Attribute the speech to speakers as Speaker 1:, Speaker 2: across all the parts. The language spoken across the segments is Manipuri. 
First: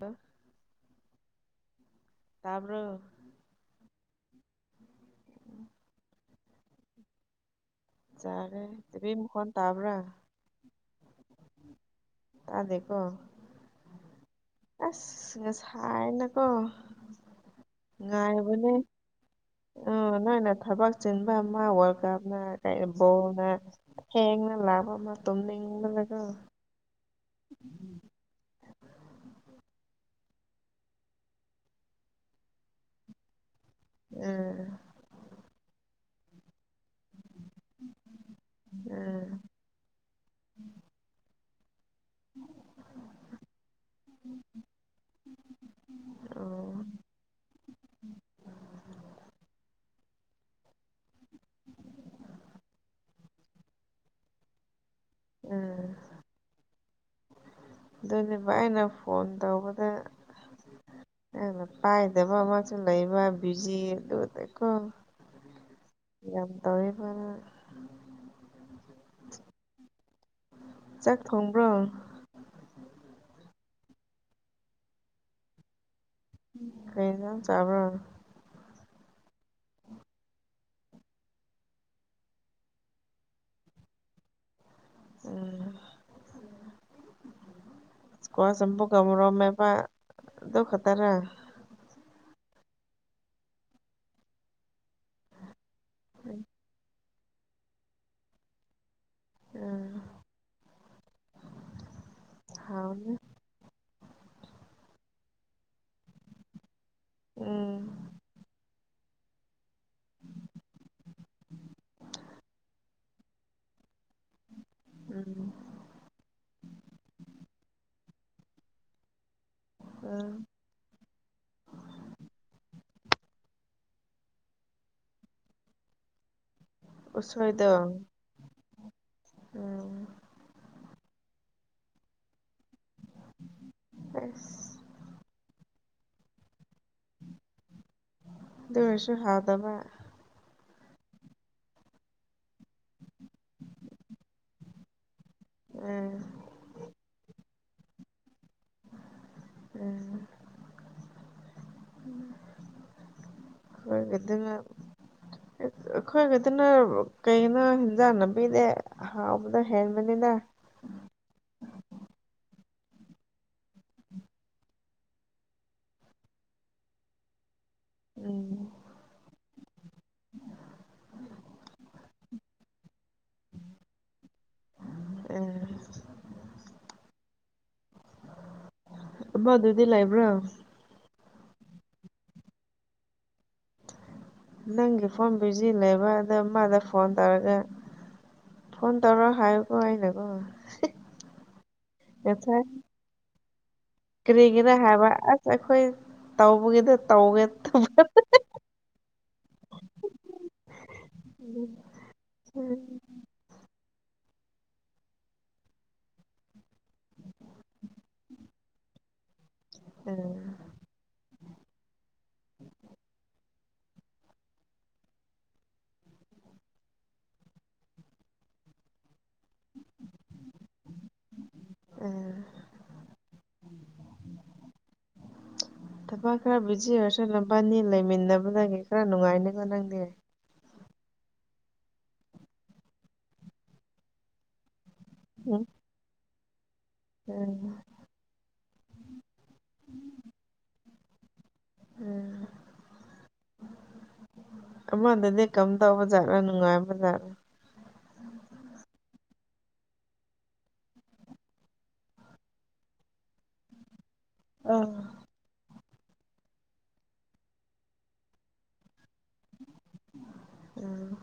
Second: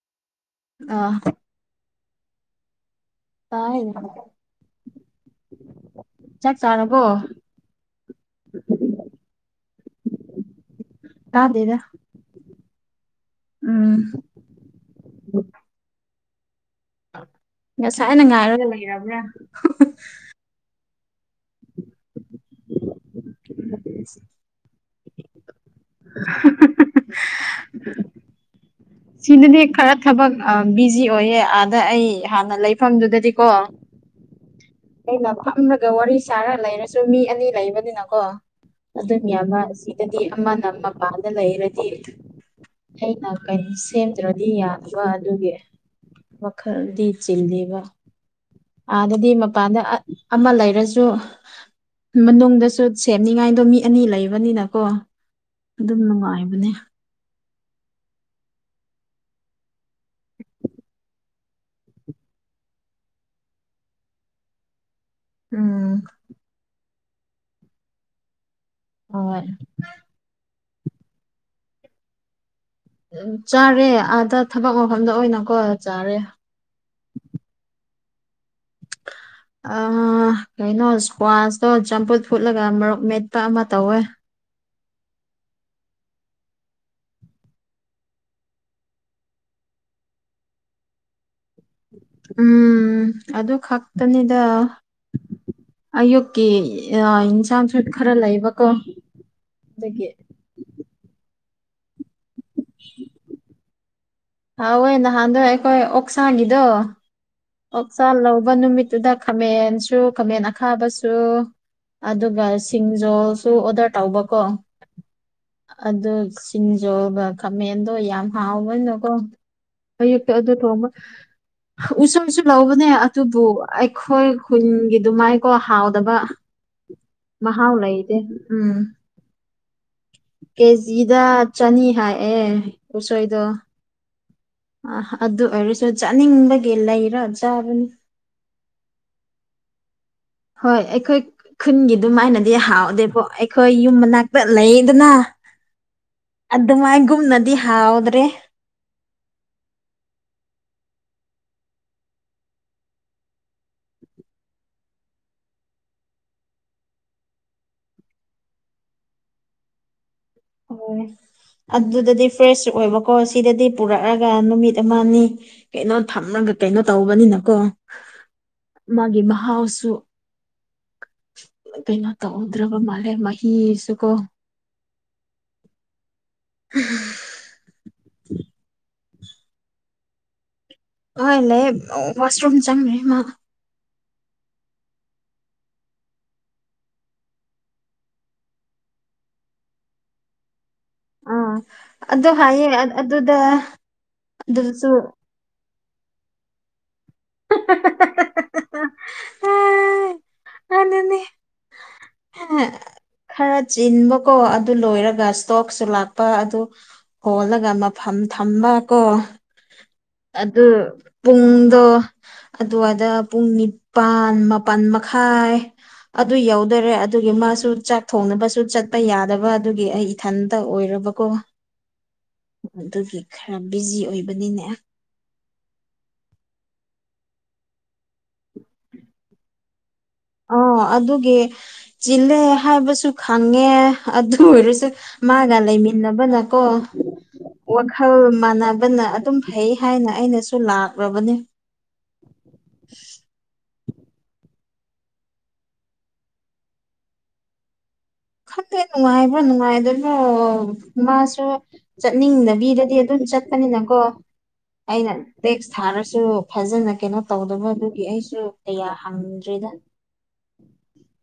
Speaker 1: ꯕꯥ
Speaker 2: ꯑꯥ
Speaker 1: ꯇꯥꯕ꯭ꯔꯣ
Speaker 2: ꯇꯥꯏ ꯆꯥꯛ ꯆꯥꯔꯕꯣ
Speaker 1: ꯆꯥꯔꯦ ꯇꯤ ꯚꯤ ꯃꯈꯣꯟ ꯇꯥꯕ꯭ꯔꯥ
Speaker 2: ꯆꯥꯗꯦꯗ
Speaker 1: ꯇꯥꯗꯦꯀꯣ
Speaker 2: ꯎꯝ
Speaker 1: ꯑꯁ ꯉꯁꯥꯏꯅꯀꯣ
Speaker 2: ꯉꯁꯥꯏꯅ ꯉꯥꯏꯔꯒ
Speaker 1: ꯉꯥꯏꯕꯅꯦ
Speaker 2: ꯂꯩꯔꯕ꯭ꯔꯥ
Speaker 1: ꯑꯥ ꯅꯪꯅꯥ ꯊꯕꯛꯁ ꯆꯤꯟꯕ ꯑꯃ ꯋꯥꯔꯜ ꯀꯞꯅ ꯀꯩ ꯕꯣꯜꯅ ꯊꯦꯡꯅ ꯂꯥꯕ ꯑꯃ ꯇꯨꯝꯅꯤꯡꯕꯅꯀꯣ
Speaker 2: [unintelligible]
Speaker 1: [inaudible]
Speaker 2: ꯁꯤꯗꯗꯤ ꯈꯔ ꯊꯕꯛ ꯑ ꯕꯤꯖꯤ ꯑꯣꯏꯌꯦ ꯑꯥꯗ ꯑꯩ ꯍꯥꯟꯅ ꯂꯩꯐꯝꯗꯨꯗꯗꯤꯀꯣ
Speaker 1: ꯎꯝ
Speaker 2: ꯑꯩꯅ ꯐꯝꯂꯒ ꯋꯥꯔꯤ ꯁꯥꯔ ꯂꯩꯔꯁꯨ ꯃꯤ ꯑꯅꯤ ꯂꯩꯕꯅꯤꯅꯀꯣ ꯑꯗꯨꯝ
Speaker 1: ꯎꯝ
Speaker 2: ꯌꯥꯝꯕ ꯑꯁꯤ ꯇꯥꯗꯤ ꯑꯃꯅ ꯃꯄꯥꯟꯗ ꯂꯩꯔꯦ ꯇꯤ ꯑꯩꯅ ꯀꯩꯅꯣ ꯁꯦꯝꯗ꯭ꯔꯗꯤ ꯌꯥꯗꯕ ꯑꯗꯨꯒꯤ
Speaker 1: ꯑꯣ
Speaker 2: ꯋꯥꯈꯜꯗꯤ ꯆꯤꯜꯂꯤꯚꯥ ꯑꯥꯗꯗꯤ ꯃꯞ ꯑꯥꯠ ꯑꯃ ꯂꯩꯔꯁꯨ ꯃꯅꯨꯡꯗꯁꯨ ꯁꯦꯝꯅꯤꯡꯉꯥꯏꯗꯣ ꯃꯤ ꯑꯅꯤ ꯂꯩꯕꯅꯤꯅꯀꯣ
Speaker 1: ꯎꯝ
Speaker 2: ꯑꯗꯨꯝ ꯅꯨꯡꯉꯥꯏꯕꯅꯦ
Speaker 1: ꯑꯗꯨꯅꯦꯕ ꯑꯩꯅ ꯐꯣꯟ ꯇꯧꯕꯗ ꯅꯪꯅ ꯄꯥꯏꯗꯕ ꯑꯃꯁꯨ ꯂꯩꯕ ꯕꯤꯖꯤ ꯑꯗꯨꯗꯀꯣ
Speaker 2: ꯎꯝ
Speaker 1: ꯌꯥꯝ ꯇꯧꯋꯦꯕꯣ ꯅꯪ
Speaker 2: ꯍꯣꯏ
Speaker 1: ꯆꯥꯛ ꯊꯣꯡꯕ꯭ꯔꯣ
Speaker 2: ꯎꯝ ꯆꯥꯔꯦ ꯑꯥꯗ ꯊꯕꯛ ꯃꯐꯝꯗ ꯑꯣꯏꯅꯀꯣ ꯆꯥꯔꯦ
Speaker 1: ꯀꯔꯤ ꯑꯦꯟꯁꯥꯡ ꯆꯥꯕ꯭ꯔꯣ
Speaker 2: ꯑꯥ ꯀꯩꯅꯣ ꯁꯀ꯭ꯋꯥꯁꯇꯣ ꯆꯝꯐꯨꯠ ꯐꯨꯠꯂꯒ ꯃꯔꯣꯛ ꯃꯦꯠꯄ ꯑꯃ ꯇꯧꯋꯦ
Speaker 1: ꯎꯝ ꯁꯀ꯭ꯋꯥꯁ ꯆꯝꯄꯨꯒ ꯃꯣꯔꯣꯛ ꯃꯦꯠꯄ ꯑꯗꯨ ꯈꯛꯇꯔꯥ
Speaker 2: ꯎꯝ ꯑꯗꯨ ꯈꯛꯇꯅꯤꯗꯥ ꯑꯌꯨꯛꯀꯤ ꯑ ꯏꯟꯁꯥꯡ ꯁꯨ ꯈꯔ ꯂꯩꯕꯀꯣ
Speaker 1: ꯑꯥ
Speaker 2: ꯑꯗꯨꯒꯤ
Speaker 1: ꯍꯥꯎꯅꯤ
Speaker 2: ꯍꯥꯎꯋꯦ ꯅꯍꯥꯟꯗꯣ ꯑꯩꯈꯣꯏ ꯑꯣꯛꯁꯥꯒꯤꯗꯣ
Speaker 1: ꯎꯝ
Speaker 2: ꯑꯣꯛꯁꯥ ꯂꯧꯕ ꯅꯨꯃꯤꯠꯇꯨꯗ ꯈꯥꯃꯦꯟ ꯇꯨ ꯈꯃꯦꯟ ꯑꯈꯥꯕꯁꯨ ꯑꯗꯨꯒ ꯁꯤꯡ ꯖꯣꯁꯨ ꯑꯣꯗꯔ ꯇꯧꯕ ꯀꯣ
Speaker 1: ꯎꯝ
Speaker 2: ꯑꯗꯨ ꯁꯤꯡꯖꯣꯒ ꯀꯃꯦꯟꯗꯣ ꯌꯥꯝ ꯍꯥꯎꯕꯅꯤꯅꯀꯣ ꯑꯌꯨꯛꯇ
Speaker 1: ꯎꯝ
Speaker 2: ꯑꯗꯨ ꯊꯣꯡꯕ ꯍꯥ ꯎꯁꯣꯏ ꯑꯩꯁꯨ ꯂꯧꯕꯅꯦ ꯑꯗꯨꯕꯨ ꯑꯩꯈꯣꯏ ꯈꯨꯨꯟꯒꯤ ꯑꯗꯨꯃꯥꯏꯀꯣ ꯍꯥꯎꯗꯕ
Speaker 1: ꯎꯁꯣꯏꯗꯣ
Speaker 2: ꯃꯍꯥꯎꯥ ꯂꯩꯇꯦ ꯎꯝ
Speaker 1: ꯎꯝ
Speaker 2: ꯀꯦꯖꯤꯗ ꯆꯅꯤ ꯍꯥꯏꯑꯦ ꯎꯁꯣꯏꯗꯣ
Speaker 1: ꯑꯁ
Speaker 2: ꯑ ꯑꯗꯨ ꯑꯣꯏꯔꯁꯨ ꯆꯥꯅꯤꯡꯕꯒꯤ ꯂꯩ ꯈꯔ ꯆꯥꯕꯅꯤ
Speaker 1: ꯑꯗꯨ ꯑꯣꯏꯔꯁꯨ ꯍꯥꯎꯗꯕ
Speaker 2: ꯍꯣꯏ ꯑꯩꯈꯣꯏ ꯈꯨꯟꯒꯤ ꯑꯗꯨꯃꯥꯏꯅꯗꯤ ꯍꯥꯎꯗꯦꯕꯣ ꯑꯩꯈꯣꯏ ꯌꯨꯝ ꯃꯅꯥꯛꯇ ꯂꯩꯌꯦꯗꯅꯥ
Speaker 1: ꯎꯝ
Speaker 2: ꯑꯗꯨꯃꯥꯏꯒꯨꯝꯅꯗꯤ ꯍꯥꯎꯗ꯭ꯔꯦ
Speaker 1: ꯎꯝ ꯎꯝ ꯈꯣꯏꯒꯤꯗꯨ ꯈꯤꯠꯇ ꯑꯩꯈꯣꯏꯒꯤꯗꯨꯅ ꯀꯩꯩꯅꯣ ꯍꯦꯟꯖꯥꯡ ꯅꯥꯕꯤꯗꯩ ꯍꯥꯎꯕꯗ ꯍꯦꯟꯕꯅꯤꯅ
Speaker 2: ꯍꯣꯏ ꯑꯗꯨꯗꯗꯤ ꯐ꯭ꯔꯦꯁꯁꯨ ꯑꯣꯏꯕꯀꯣ ꯁꯤꯗꯗꯤ ꯄꯨꯔꯛꯑꯒ ꯅꯨꯃꯤꯠ ꯑꯃꯑꯅꯤ ꯀꯩꯅꯣ ꯊꯝꯃꯒ ꯀꯩꯅꯣ ꯇꯧꯕꯅꯤꯅꯀꯣ
Speaker 1: ꯎꯝ
Speaker 2: ꯃꯥꯒꯤ ꯃꯍꯥꯎꯁꯨ ꯀꯩꯅꯣ ꯇꯧꯍꯧꯗ꯭ꯔꯕ ꯃꯥꯜꯂꯦ ꯃꯍꯤꯁꯨꯀꯣ
Speaker 1: ꯑꯦ
Speaker 2: [unintelligible]
Speaker 1: ꯑꯃꯗꯨꯗꯤ ꯂꯩꯕ꯭ꯔꯣ
Speaker 2: ꯍꯣꯏ ꯂꯩꯌꯦ ꯋꯥꯁꯔꯨꯝ ꯆꯪꯉꯤ ꯃꯥ
Speaker 1: ꯅꯪꯒꯤ ꯐꯣꯟ ꯕꯤꯖꯤ ꯂꯩꯕ꯭ꯔ ꯍꯥꯏꯕꯗ ꯃꯥꯅ ꯐꯣꯟ ꯇꯧꯔꯒꯦ ꯐꯣꯟ ꯇꯧꯔꯣ ꯍꯥꯏꯌꯨꯀꯣ ꯑꯩꯅꯀꯣ
Speaker 2: ꯑ ꯑꯗꯨ
Speaker 1: ꯉꯁꯥꯏ
Speaker 2: ꯍꯥꯏꯌꯦ ꯑ ꯑꯗꯨꯗ
Speaker 1: ꯀꯔꯤꯒꯤꯔ
Speaker 2: ꯑꯗꯨꯁꯨ
Speaker 1: ꯍꯥꯏꯕ ꯑꯁ ꯑꯩꯈꯣꯏ ꯇꯧꯕꯒꯤꯗ ꯇꯧꯒꯦ
Speaker 2: ꯑꯗꯨꯅꯦ
Speaker 1: [unintelligible] [unintelligible] [unintelligible]
Speaker 2: ꯈꯔ ꯆꯤꯟꯕꯀꯣ ꯑꯗꯨ ꯂꯣꯏꯔꯒ ꯁ꯭ꯇꯣꯛꯁꯨ ꯂꯥꯛꯄ ꯑꯗꯨ ꯍꯣꯜꯂꯒ ꯃꯐꯝ ꯊꯝꯕ ꯀꯣ
Speaker 1: ꯎꯝ
Speaker 2: ꯑꯗꯨ ꯄꯨꯡꯗꯣ ꯑꯗꯨꯋꯥꯏꯗ ꯄꯨꯡ ꯅꯤꯄꯥꯜ ꯃꯥꯄꯟ ꯃꯈꯥꯏ ꯑꯗꯨ ꯌꯧꯗꯧꯔꯦ ꯑꯗꯨꯒꯤ ꯃꯥꯁꯨ ꯆꯥꯛ ꯊꯣꯡꯅꯕꯁꯨ ꯆꯠꯄ ꯌꯥꯗꯕ ꯑꯗꯨꯒꯤ ꯑꯩ ꯏꯊꯟꯇ ꯑꯣꯏꯔꯕꯀꯣ
Speaker 1: ꯎꯝ
Speaker 2: ꯑꯗꯨꯒꯤ ꯈꯔ ꯕꯤꯖꯤ ꯑꯣꯏꯕꯅꯤꯅꯦ
Speaker 1: [inaudible] ꯊꯕꯛ ꯈꯔ ꯕꯤꯖꯤ ꯑꯣꯢꯔꯁꯨ ꯅꯝꯕꯥꯅꯤ ꯂꯩꯃꯤꯟꯅꯕꯗꯒꯤ ꯈꯔ ꯅꯨꯡꯉꯥꯏꯅꯤꯒꯣ ꯅꯪꯗꯤ
Speaker 2: ꯑꯣ ꯑꯗꯨꯒꯤ ꯆꯤꯜꯂꯦ ꯍꯥꯏꯕꯁꯨ ꯈꯪꯉꯦ ꯑꯗꯨ ꯑꯣꯏꯔꯁꯨ ꯃꯥꯒ
Speaker 1: ꯎꯝ
Speaker 2: ꯂꯩꯃꯤꯟꯅꯕ ꯅ ꯀꯣ
Speaker 1: ꯎꯝ
Speaker 2: ꯈꯜ ꯃꯥꯟꯅꯕꯅ ꯑꯗꯨꯝ ꯐꯩ ꯍꯥꯏꯅ ꯑꯩꯅꯁꯨ ꯂꯥꯛꯔꯕꯅꯤ
Speaker 1: ꯎꯝ ꯑꯃꯗꯨꯗꯤ ꯀꯝꯗꯧꯕꯖꯥꯠꯂꯥ ꯅꯨꯡꯉꯥꯏꯕꯖꯥꯠꯂꯥ
Speaker 2: ꯈꯪꯗꯦ ꯅꯨꯡꯉꯥꯏꯕ꯭ꯔ ꯅꯨꯡꯉꯥꯏꯗꯕ꯭ꯔꯣ ꯃꯥꯁꯨ ꯆꯠꯅꯤꯡꯗꯕꯤꯗꯗꯤ ꯑꯗꯨꯝ ꯆꯠꯄꯅꯤꯅꯀꯣ
Speaker 1: ꯑ
Speaker 2: ꯑꯩꯅ ꯇꯦꯛꯁ ꯊꯥꯔꯁꯨ ꯐꯖꯅ ꯀꯩꯅꯣ ꯇꯧꯗꯕꯗꯨꯒꯤ ꯑꯩꯁꯨ ꯀꯌꯥ ꯍꯪꯗ꯭ꯔꯤꯗ
Speaker 1: ꯎꯝ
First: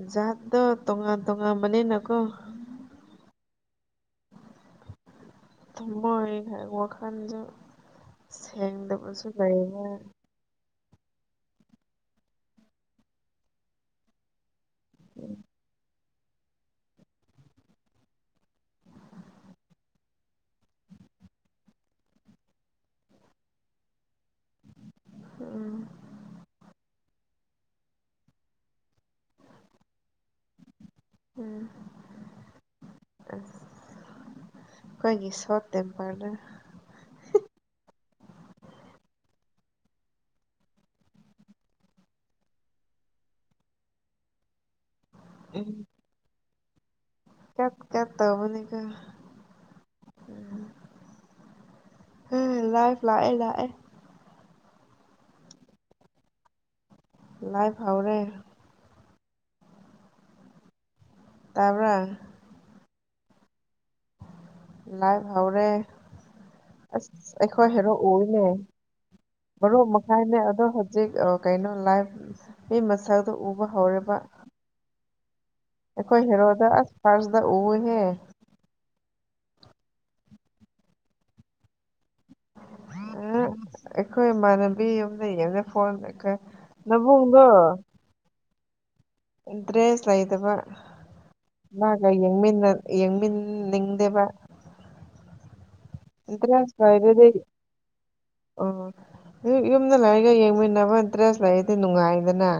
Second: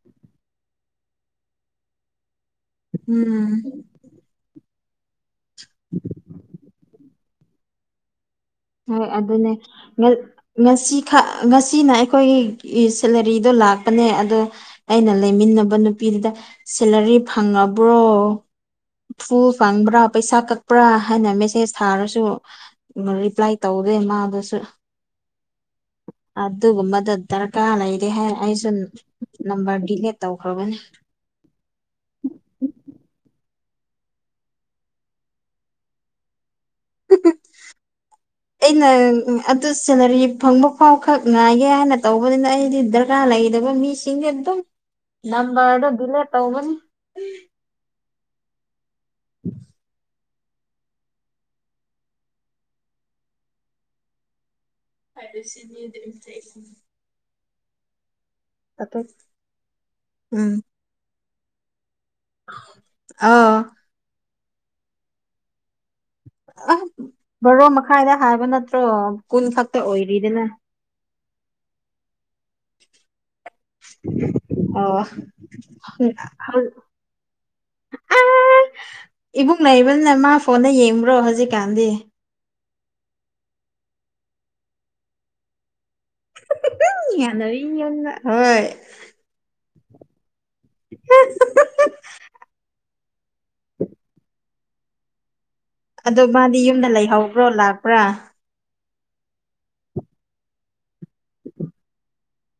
Speaker 1: ꯥꯖꯥꯠꯇꯣ ꯇꯣꯡꯉꯥꯟ ꯇꯣꯡꯉꯥꯟ ꯕꯅꯤꯅꯀꯣ
Speaker 2: ꯎꯝ
Speaker 1: ꯊꯝꯃꯣꯏꯗ ꯋꯥꯈꯟꯖꯨ ꯁꯦꯡꯗꯕꯁꯨ ꯂꯩꯔꯦ
Speaker 2: ꯉꯁꯤꯈ ꯉꯁꯤꯅ ꯑꯩꯈꯣꯏꯒꯤ ꯁꯦꯂꯥꯔꯤꯗꯣ ꯂꯥꯛꯄꯅꯦ ꯑꯗꯣ ꯑꯩꯅ ꯂꯩꯃꯤꯟꯅꯕ ꯅꯨꯄꯤꯗꯨꯗ ꯁꯦꯂꯔꯤ ꯐꯪꯉꯕ꯭ꯔꯣ ꯐꯨꯜ ꯐꯪꯕ꯭ꯔꯥ ꯄꯩꯁꯥ ꯀꯛꯄ꯭ꯔꯥ ꯍꯥꯏꯅ ꯃꯦꯁꯦꯖ ꯊꯥꯔꯁꯨ ꯔꯤꯄ꯭ꯂꯥꯏ ꯇꯧꯗꯦ ꯃꯥꯗꯨꯁꯨ
Speaker 1: ꯎꯝ
Speaker 2: ꯑꯗꯨꯒꯨꯝꯕꯗ ꯗꯔꯀꯥꯔ ꯂꯩꯔꯦ ꯍꯥꯏ ꯑꯩꯁꯨ ꯅꯝꯕꯔ ꯗꯤꯂꯦꯠ ꯇꯧꯈ꯭ꯔꯕꯅꯤ
Speaker 1: [unintelligible] ꯈꯣꯏꯒꯤ ꯁꯣꯔꯠ ꯇꯦꯝꯄꯔꯗ [unintelligible]
Speaker 2: ꯑꯩꯅ ꯑꯗꯨ ꯁꯦꯂꯔꯤ ꯐꯪꯕ ꯐꯥꯎꯈꯛ ꯉꯥꯏꯒꯦ ꯍꯥꯏꯅ ꯇꯧꯕꯅꯤꯅ ꯑꯩꯗꯤ ꯗꯔꯀꯥꯔ ꯂꯩꯗꯕ ꯃꯤꯁꯤꯡ ꯑꯩꯗꯤ ꯗꯨꯝ ꯅꯝꯕꯥꯔꯗꯣ ꯗꯤꯂꯦꯠ ꯇꯧꯕꯅꯤ
Speaker 1: [unintelligible] ꯇꯧꯕꯅꯤꯗ ꯂꯥꯏꯐ ꯂꯥꯛꯑꯦ ꯂꯥꯛꯑꯦ
Speaker 2: [unintelligible]
Speaker 1: ꯂꯥꯏꯐ ꯍꯥꯎꯔꯦ
Speaker 2: ꯎꯝ
Speaker 1: ꯇꯥꯕ꯭ꯔ
Speaker 2: ꯑꯧ
Speaker 1: ꯂꯥꯏꯐ ꯍꯧꯔꯦ
Speaker 2: ꯑ
Speaker 1: ꯑꯁ
Speaker 2: ꯕꯥꯔꯣ
Speaker 1: ꯑꯩꯈꯣꯏ ꯍꯦꯔꯣ
Speaker 2: ꯃꯈꯥꯏꯗ
Speaker 1: ꯎꯨꯢꯅꯦ
Speaker 2: ꯍꯥꯏꯕ ꯅꯠꯇ꯭ꯔꯣ ꯀꯨꯟ ꯈꯛꯇ
Speaker 1: ꯕꯥꯔꯣ ꯃꯈꯥꯏꯅꯦ
Speaker 2: ꯑꯣꯏꯔꯤꯗꯅ
Speaker 1: ꯑꯗꯣ [unintelligible] ꯖꯤꯛ ꯀꯩꯅꯣ ꯂꯥꯏꯐ ꯃꯤ ꯃꯁꯛꯗ ꯎꯕ ꯍꯧꯔꯦꯕ
Speaker 2: ꯑꯧ ꯑꯥ
Speaker 1: ꯑꯩꯈꯣꯏ ꯍꯦꯔꯣꯗ ꯑꯁ ꯐꯥꯔꯁꯇ ꯎꯋꯦꯍꯦ
Speaker 2: ꯏꯕꯨꯡ ꯂꯩꯕꯅꯤꯅ ꯃꯥ ꯐꯣꯟꯗ ꯌꯦꯡꯕ꯭ꯔꯣ ꯍꯧꯖꯤꯛꯀꯥꯟꯗꯤ
Speaker 1: ꯑꯩꯈꯣꯏ ꯏꯃꯥꯟꯅꯕꯤ ꯌꯨꯝꯗꯩ ꯌꯦꯡꯉ ꯐꯣꯟ ꯅꯕꯨꯡꯗꯣ
Speaker 2: ꯌꯥꯅꯔꯤ ꯌꯨꯝꯗ ꯍꯣꯏ
Speaker 1: ꯢꯟꯇ꯭ꯔꯦꯁ ꯂꯩꯗꯕ ꯃꯥꯒ ꯌꯦꯡꯃꯤꯟꯅ ꯌꯦꯡꯃꯤꯅꯤꯡꯗꯦꯕ
Speaker 2: ꯑꯗꯣ ꯃꯥꯗꯤ ꯌꯨꯝꯗ ꯂꯩꯍꯧꯕ꯭ꯔꯣ ꯂꯥꯛꯄ꯭ꯔꯥ
Speaker 1: ꯑꯣ ꯌꯨꯝꯗ ꯂꯩꯔꯤꯒ ꯌꯦꯡꯃꯤꯟꯅꯕ ꯇ꯭ꯔꯦꯁ ꯂꯩꯗꯤ ꯅꯨꯡꯉꯥꯏꯗꯅ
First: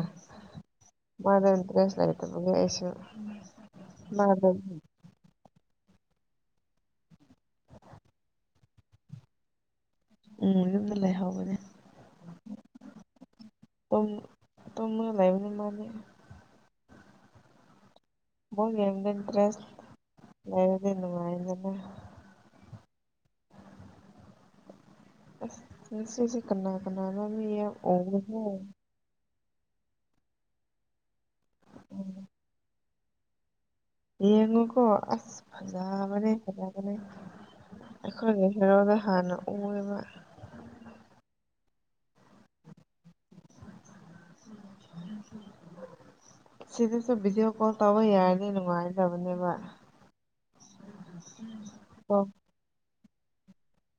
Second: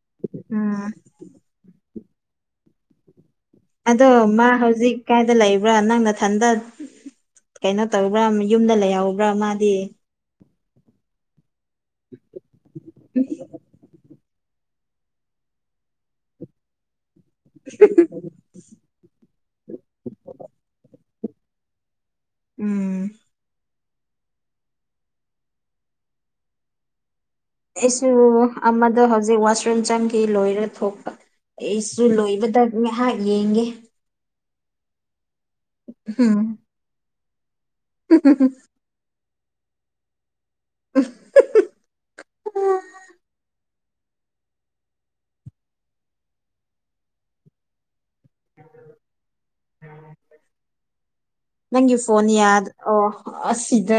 Speaker 2: ꯎꯝ
Speaker 1: ꯃꯥꯗꯣ ꯏꯟꯇ꯭ꯔꯦꯁ ꯂꯩꯇꯕꯒꯤ ꯑꯩꯁꯨ
Speaker 2: ꯑꯗꯣ ꯃꯥ
Speaker 1: ꯃꯥꯗꯣ
Speaker 2: ꯍꯧꯖꯤꯛ ꯀꯥꯏꯗ ꯂꯩꯕ꯭ꯔꯥ ꯅꯪ ꯅꯊꯟꯗ ꯀꯩꯅꯣ ꯇꯧꯕ꯭ꯔꯥ ꯌꯨꯝꯗ ꯂꯩꯍꯧꯕ꯭ꯔꯥ ꯃꯥꯗꯤ
Speaker 1: ꯎꯝ ꯌꯨꯝꯗ ꯂꯩꯍꯧꯕꯅꯦ
Speaker 2: [unintelligible]
Speaker 1: ꯇꯨꯝ ꯇꯨꯝ ꯂꯩꯕꯅꯦ ꯃꯥꯗꯤ
Speaker 2: [unintelligible]
Speaker 1: ꯕꯣꯜ ꯌꯦꯡꯕꯗ ꯏꯟꯇ꯭ꯔꯦꯁ ꯂꯩꯥꯔꯗꯤ ꯅꯨꯡꯉꯥꯏꯅꯤꯗꯅ
Speaker 2: ꯎꯝ
Speaker 1: ꯑꯁ ꯉꯁꯤꯗꯤ ꯀꯅꯥ ꯀꯅꯥꯅꯣ ꯃꯤ ꯌꯥꯝ ꯎꯔꯦꯍꯦ꯫
Speaker 2: ꯑꯗꯣ ꯍꯧꯖꯤꯛ ꯋꯥꯁꯔꯨꯝ ꯆꯪꯈꯤ ꯂꯣꯏꯔ ꯊꯣꯛꯄ ꯑꯩꯁꯨ ꯂꯣꯏꯕꯗ ꯉꯥꯏꯍꯥꯛ ꯌꯦꯡꯒꯦ꯫
Speaker 1: ꯌꯦꯡꯉꯨꯀꯣ ꯑꯁ ꯐꯖꯥꯕꯅꯦ
Speaker 2: ꯎꯝ
Speaker 1: ꯐꯖꯕꯅꯦ꯫ ꯑꯩꯈꯣꯏꯒꯤ ꯍꯦꯔꯣꯗ ꯍꯥꯟꯅ ꯎꯌꯦꯕ꯫
Speaker 2: [unintelligible]
Speaker 1: [unintelligible] ꯁꯤꯗꯁꯨ ꯕꯤꯗꯤꯑꯣ ꯀꯣꯜ ꯇꯧꯕ ꯌꯥꯔꯅꯤ ꯅꯨꯡꯉꯥꯏ ꯒꯗꯕꯅꯦꯕ꯫
Speaker 2: ꯅꯪꯒꯤ
Speaker 1: ꯀꯣ
Speaker 2: ꯐꯣꯟ ꯌꯥꯗ ꯑꯣ ꯑꯁꯤꯗ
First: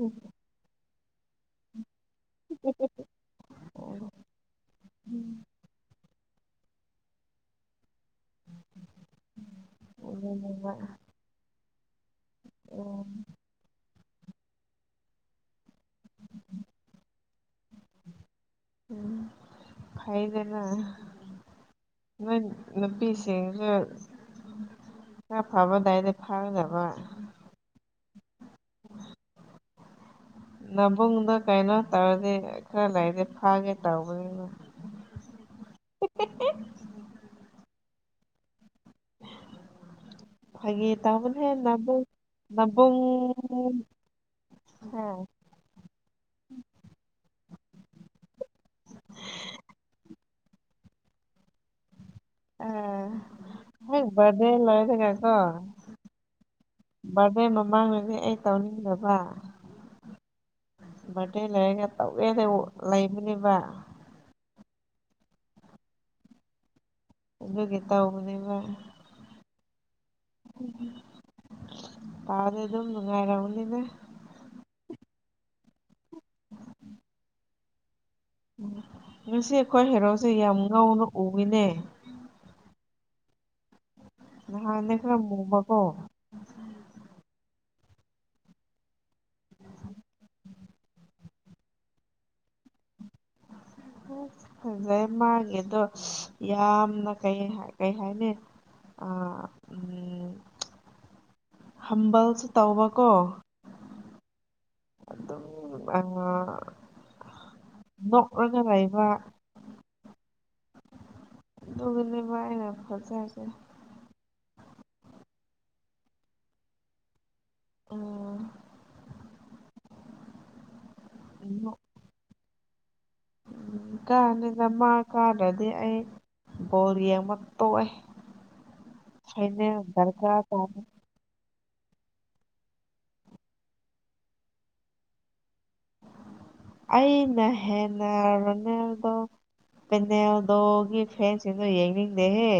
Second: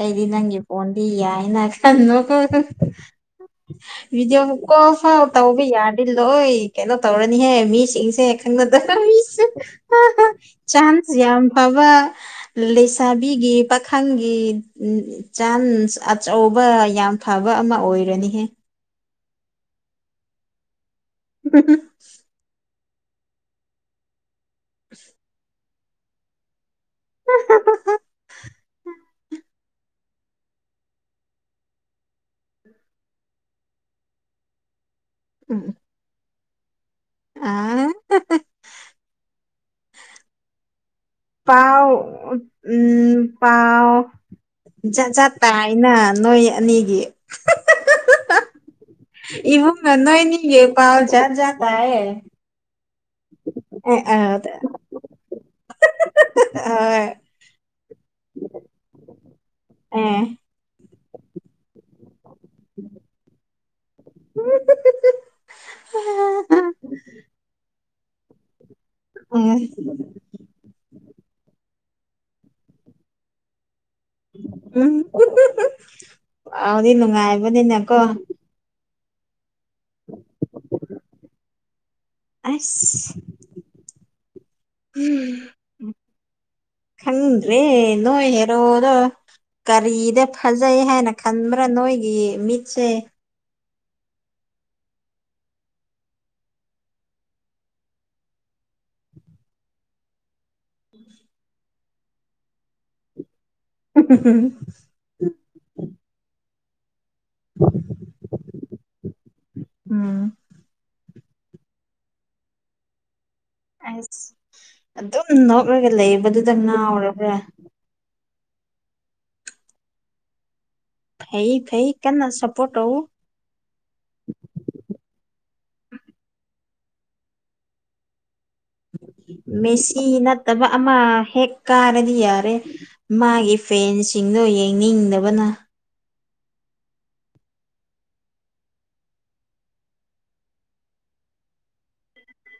Speaker 2: ꯑꯩꯗꯤ ꯅꯪꯒꯤ ꯑꯣꯟꯗꯤ ꯌꯥꯏꯅ ꯈꯟꯕꯀꯣ ꯚꯤꯗꯤꯑꯣ ꯀꯣꯜ ꯐꯥꯎ ꯇꯧ ꯌꯥꯔꯗꯤ ꯂꯣꯏ ꯀꯩꯅꯣ ꯇꯧꯔꯅꯤꯍꯦ ꯃꯤꯁꯤꯡꯁꯦ ꯈꯪꯅꯗ ꯃꯤꯁꯨ꯫
Speaker 1: ꯑꯗꯨꯅꯦꯕ
Speaker 2: ꯆꯥꯟꯁ ꯌꯥꯝ ꯐꯕ
Speaker 1: ꯎꯝ
Speaker 2: ꯂꯩꯁꯥꯕꯤꯒꯤ ꯄꯥ ꯈꯪꯒꯤ ꯆꯥꯟꯁ ꯑꯆꯧꯕ ꯌꯥꯝ ꯐꯕ ꯑꯃ ꯑꯣꯏꯔꯅꯤꯍꯦ꯫
Speaker 1: ꯎꯝ ꯐꯩ ꯕꯦꯝꯃꯥ
Speaker 2: [unintelligible]
Speaker 1: ꯅꯣꯏ ꯅꯨꯄꯤꯁꯤꯡꯁꯨ ꯈꯔ ꯐꯥꯕ ꯂꯩꯔꯗꯤ ꯐꯥꯒꯗꯕ꯫ ꯃꯥꯕꯨꯡꯗꯣ ꯀꯩꯅꯣ ꯇꯧꯔꯗꯤ ꯈꯔ ꯂꯩꯔꯗꯤ ꯐꯥꯒꯦ ꯇꯧꯕꯅꯤꯕ꯫
Speaker 2: ꯎꯝ ꯎꯝ
Speaker 1: [unintelligible]
Speaker 2: ꯑꯥ [unintelligible]
Speaker 1: ꯐꯥꯒꯤ ꯇꯥꯎꯕꯅꯦ
Speaker 2: ꯄꯥꯎ ꯎꯝ ꯄꯥꯎ ꯖꯥꯠ ꯖꯥꯠ ꯇꯥꯏꯅ ꯅꯣꯏ ꯑꯅꯤꯒꯤ [unintelligible] ꯏꯃꯨꯡꯅ ꯅꯣꯏꯅꯤꯒꯤ ꯄꯥꯎ ꯖꯥꯠꯖꯥꯠ ꯇꯥꯏꯌꯦ꯫
Speaker 1: ꯑ
Speaker 2: ꯑꯦ
Speaker 1: ꯍꯣꯏ
Speaker 2: ꯑ
Speaker 1: ꯕꯥꯔꯗꯦ ꯂꯣꯏꯔꯒꯀꯣ
Speaker 2: ꯍꯣꯏ ꯑꯦ
Speaker 1: ꯕꯥꯔꯗꯦ ꯃꯃꯥꯡꯗꯗꯤ ꯑꯩ ꯇꯧꯅꯤꯡꯗꯕ꯫
Speaker 2: ꯎꯝ
Speaker 1: ꯕꯥꯔꯗꯦ ꯂꯩꯔꯒ ꯇꯧꯒꯦꯅ ꯂꯩꯕꯅꯦꯕ꯫
Speaker 2: [unintelligible]
Speaker 1: ꯑꯗꯨꯒꯤ ꯇꯥꯎꯕꯅꯤꯕꯥ
Speaker 2: [unintelligible]
Speaker 1: ꯄꯥꯎꯗꯤ ꯑꯗꯨꯝ ꯅꯨꯡꯉꯥꯏꯔꯝꯒꯅꯤꯗ꯫
Speaker 2: ꯎꯝ [unintelligible] ꯄꯥꯎꯗꯤ ꯅꯨꯡꯉꯥꯏꯕꯅꯤꯅꯀꯣ
Speaker 1: ꯉꯁꯤ ꯑꯩꯈꯣꯏ ꯍꯦꯔꯣꯁꯦ ꯌꯥꯝ ꯉꯧꯅ ꯎꯏꯅꯦ꯫
Speaker 2: ꯑꯁ
Speaker 1: ꯅꯍꯥꯟꯅ ꯈ꯭ꯔ ꯃꯨꯕꯀꯣ
Speaker 2: ꯈꯪꯗ꯭ꯔꯦ ꯅꯣꯏ ꯍꯦꯔꯣꯗꯣ ꯀꯔꯤꯗ ꯐ ꯐꯖꯩ ꯍꯥꯏꯅ ꯈꯟꯕ꯭ꯔꯥ ꯅꯣꯏꯒꯤ ꯃꯤꯠꯁꯦ
Speaker 1: ꯑꯁ ꯐꯖꯩ ꯃꯥꯒꯤꯗꯣ ꯌꯥꯝꯅ ꯀꯩ ꯀꯩ ꯍꯥꯏꯅꯤ ꯑꯥ ꯎꯝ
Speaker 2: [inaudible]
Speaker 1: ꯍꯝꯕꯜꯁꯨ ꯇꯧꯕꯀꯣ
Speaker 2: [unintelligible]
Speaker 1: ꯑꯗꯨꯝ ꯑꯉꯥ ꯅꯣꯛꯔꯒ ꯂꯩꯕ
Speaker 2: ꯎꯝ
Speaker 1: ꯗꯨꯒꯤꯅꯤꯕ ꯑꯩꯅ ꯐꯖꯔꯤꯁꯦ꯫
Speaker 2: ꯑꯁ ꯑꯗꯨꯝ ꯅꯣꯛꯔꯒ ꯂꯩꯕꯗꯨꯗ ꯉꯥꯎꯔꯕ꯭ꯔꯥ?
Speaker 1: ꯑꯣ
Speaker 2: ꯐꯩ ꯐꯩ ꯀꯟ ꯅ ꯁꯄꯣꯠ ꯇꯧ
Speaker 1: ꯎꯝ ꯀꯥꯟꯅꯤꯅ ꯃꯥ ꯀꯥꯥꯗꯗꯤ ꯑꯩ ꯕꯣꯜ ꯌꯦꯡꯕ ꯇꯣꯛꯑꯦ ꯐꯥꯏꯅꯦꯜ
Speaker 2: ꯃꯦꯁꯤ
Speaker 1: ꯗꯔꯀꯥꯔ
Speaker 2: ꯅꯠꯇꯕ
Speaker 1: ꯇꯥꯗꯦ
Speaker 2: ꯑꯃ ꯍꯦꯛ ꯀꯥꯔꯗꯤ ꯌꯥꯔꯦ ꯃꯥꯒꯤ ꯐꯦꯟꯁꯤꯡꯗꯣ ꯌꯦꯡꯅꯤꯡꯗꯕꯅ
Speaker 1: ꯑꯩꯅ ꯍꯦꯟꯅ ꯄꯦꯅꯦꯜꯗꯣꯒꯤ ꯐꯦꯟꯁꯤꯡꯗꯣ ꯌꯦꯡꯅꯤꯡꯗꯦꯍꯦ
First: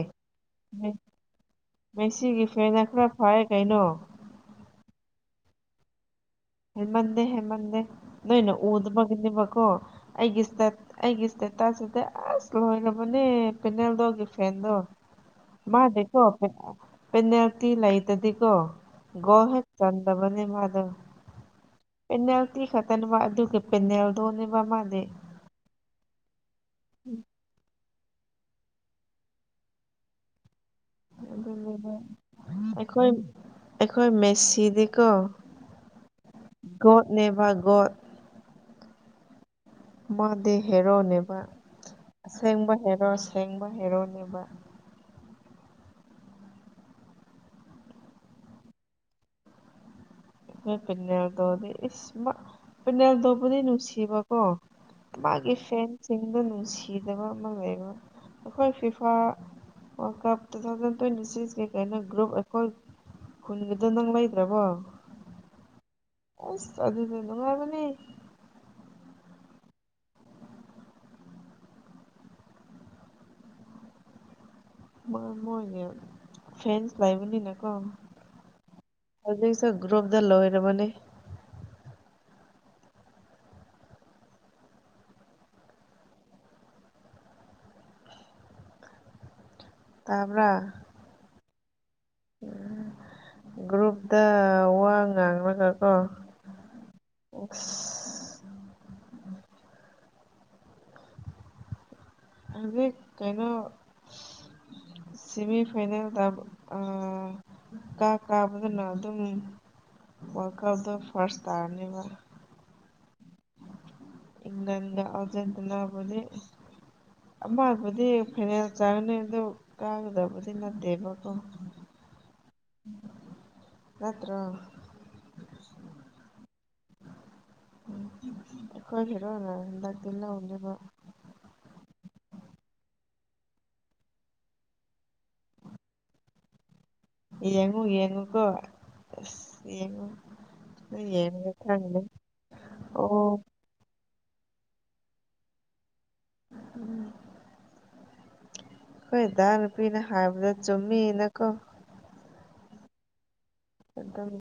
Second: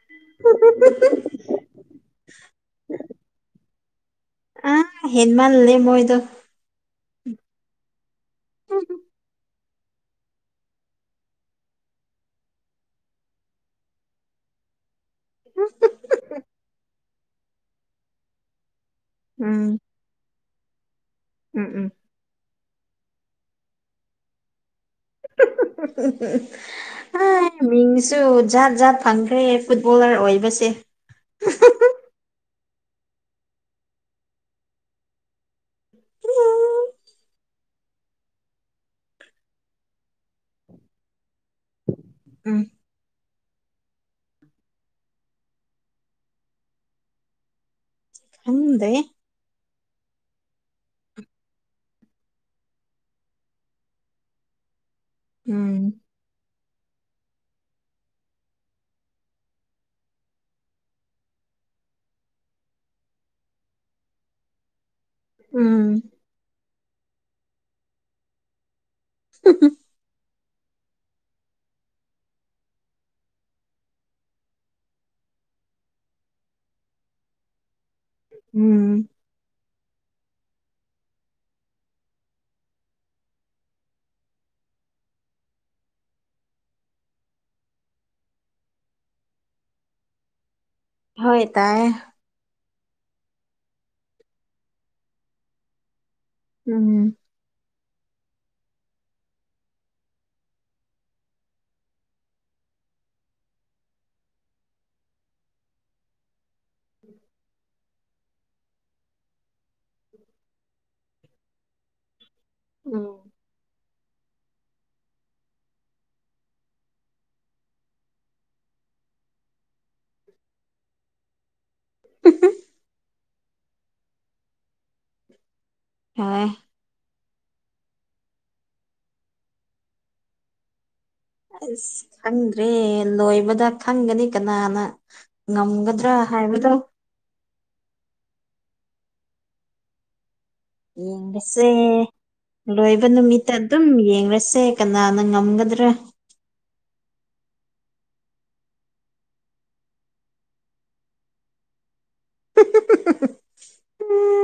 Speaker 1: ꯃꯦꯁꯤꯒꯤ ꯐꯦꯟꯅ ꯈꯔ ꯐꯩꯌꯦ ꯀꯩꯅꯣ
Speaker 2: ꯍꯦꯟꯃꯟꯂꯦ ꯃꯣꯏꯗꯣ
Speaker 1: ꯍꯦꯟꯃꯟꯗꯦ ꯍꯦꯟꯃꯟꯗꯦ ꯅꯣꯏꯅ ꯎꯗꯕꯒꯤꯅꯦꯕꯀꯣ ꯑꯩꯒꯤ ꯁ꯭ꯇꯠ ꯑꯩꯒꯤ ꯁ꯭ꯇꯦꯇꯥꯁꯇꯗꯤ ꯑꯁ ꯂꯣꯏꯔꯕꯅꯦ ꯄꯦꯅꯦꯜꯗꯣꯒꯤ ꯐꯦꯟꯗꯣ ꯃꯥꯗꯤꯀꯣ ꯄꯦꯅꯦꯜꯇꯤ ꯂꯩꯇꯗꯤꯀꯣ ꯒꯣꯜ ꯍꯦꯛ
Speaker 2: ꯎꯝ
Speaker 1: ꯆꯟꯗꯕꯅꯦ ꯃꯥꯗꯦ
Speaker 2: ꯎꯝ ꯎꯝ
Speaker 1: ꯄꯦꯟꯅꯜꯇꯤ ꯈꯛꯇꯅꯦꯕ ꯑꯗꯨꯒꯤ ꯄꯦꯟꯅꯜꯗꯣꯅꯦꯕ ꯃꯥꯗꯤ
Speaker 2: [unintelligible]
Speaker 1: [unintelligible]
Speaker 2: ꯍ ꯃꯤꯡꯁꯨ ꯖꯥꯠ ꯖꯥꯠ ꯐꯪꯈ꯭ꯔꯦ ꯐꯨꯠꯕꯣꯂꯔ ꯑꯣꯏꯕꯁꯦ
Speaker 1: ꯑꯩꯈꯣꯏ ꯑꯩꯈꯣꯏ ꯃꯦꯁꯤꯗꯤꯀꯣ ꯒꯣꯠꯅꯦꯕ ꯒꯣꯠ ꯃꯥꯗꯤ ꯍꯦꯔꯣꯅꯦꯕ
Speaker 2: ꯎꯝ
Speaker 1: ꯑꯁꯦꯡꯕ ꯍꯦꯔꯣ ꯁꯦꯡꯕ ꯍꯦꯔꯣꯅꯦꯕ
Speaker 2: ꯇꯅꯤꯡꯗꯦꯍꯦ
Speaker 1: ꯅꯣꯢ ꯄꯤꯅꯥꯜ ꯗꯣꯗꯤ ꯏꯁ ꯃꯥ ꯄꯤꯅꯥꯜꯗꯣꯕꯨꯗꯤ ꯅꯨꯡꯁꯤꯕ ꯀꯣ ꯃꯥꯒꯤ
Speaker 2: ꯎꯝ
Speaker 1: ꯐꯦꯟꯁ ꯆꯤꯡꯗ ꯅꯨꯡꯁꯤꯗꯕ ꯑꯃ ꯂꯩꯕ ꯑꯈꯣꯏ FIFA world cup two thousand twenty ꯁꯤꯛꯁꯀꯤ ꯀꯩꯅ ꯒ꯭ꯔꯨꯞ ꯑꯩꯈꯣꯏ ꯈꯨꯟꯒꯤꯗ ꯅꯪ ꯂꯩꯗ꯭ꯔꯕꯣ
Speaker 2: ꯎꯝ
Speaker 1: ꯑꯁ ꯑꯗꯨꯗꯤ ꯅꯨꯡꯉꯥꯏꯕꯅꯤ
Speaker 2: [unintelligible]
Speaker 1: ꯃ ꯃꯣꯢꯒꯤ ꯐꯦꯟꯁ ꯂꯩꯕꯅꯤꯅ ꯀꯣ
Speaker 2: ꯎꯝ
Speaker 1: ꯍꯧꯖꯤꯛꯁꯨ ꯒ꯭ꯔꯨꯞꯇ ꯂꯣꯏꯔꯕꯅꯤ ꯇꯥꯕ꯭ꯔꯥ
Speaker 2: ꯍꯣꯏ ꯇꯥꯏꯌꯦ
Speaker 1: ꯒ꯭ꯔꯨꯞꯇ ꯋꯥ ꯉꯥꯡꯂꯒꯀꯣ
Speaker 2: [unintelligible]
Speaker 1: [unintelligible] ꯑꯗꯤ ꯀꯩꯅꯣ ꯁꯤꯃꯤ ꯐꯥꯏꯅꯦꯜꯗ ꯑꯥ ꯀꯥ ꯀꯥꯕꯗꯨꯅ ꯑꯗꯨꯝ ꯋꯥ꯭ꯔꯜ ꯀꯞꯗꯣ ꯐꯥ꯭ꯔꯁ ꯇꯥꯔꯅꯦꯕ
Speaker 2: ꯎꯝ
Speaker 1: ꯢꯪꯂꯦꯟꯗ ꯑꯔꯖꯦꯟꯇꯤꯅꯥꯕꯨꯗꯤ ꯑꯃꯕꯨꯗꯤ ꯐꯥꯏꯅꯦꯜꯁ ꯆꯥꯒꯅꯤ ꯑꯗꯨ ꯀꯥꯒꯗꯕꯗꯤ ꯅꯠꯇꯦꯕꯀꯣ
Speaker 2: [unintelligible]
Speaker 1: ꯅꯇ꯭ꯔꯣ
Speaker 2: ꯍꯨꯝ
Speaker 1: ꯎꯝ ꯑꯩꯈꯣꯏ ꯍꯦꯔꯣꯅ ꯍꯟꯗꯛꯇꯤ ꯂꯧꯂꯤꯕ
Speaker 2: ꯑꯁ ꯈꯪꯗ꯭ꯔꯦ ꯂꯣꯏꯕꯗ ꯈꯪꯒꯅꯤ ꯀꯅꯥꯅ ꯉꯝꯒꯗ꯭ꯔꯥ ꯍꯥꯏꯕꯗꯣ
Speaker 1: ꯌꯦꯡꯉꯨ ꯌꯦꯡꯉꯨꯀꯣ ꯑꯁ ꯌꯦꯡꯉꯨ
Speaker 2: ꯌꯦꯡꯕꯁꯦ ꯂꯣꯏꯕ
Speaker 1: ꯑꯣ
Speaker 2: ꯅꯨꯃꯤꯠꯇ ꯑꯗꯨꯝ ꯌꯦꯡꯔꯁꯦ ꯀꯅꯥꯅ ꯉꯝꯒꯗ꯭ꯔꯥ
Speaker 1: ꯎꯝ ꯈꯣꯏꯗꯥ ꯅꯨꯄꯤꯅ ꯍꯥꯏꯕꯗ ꯆꯨꯝꯃꯤ ꯅ ꯀꯣ ꯑꯗꯨꯝ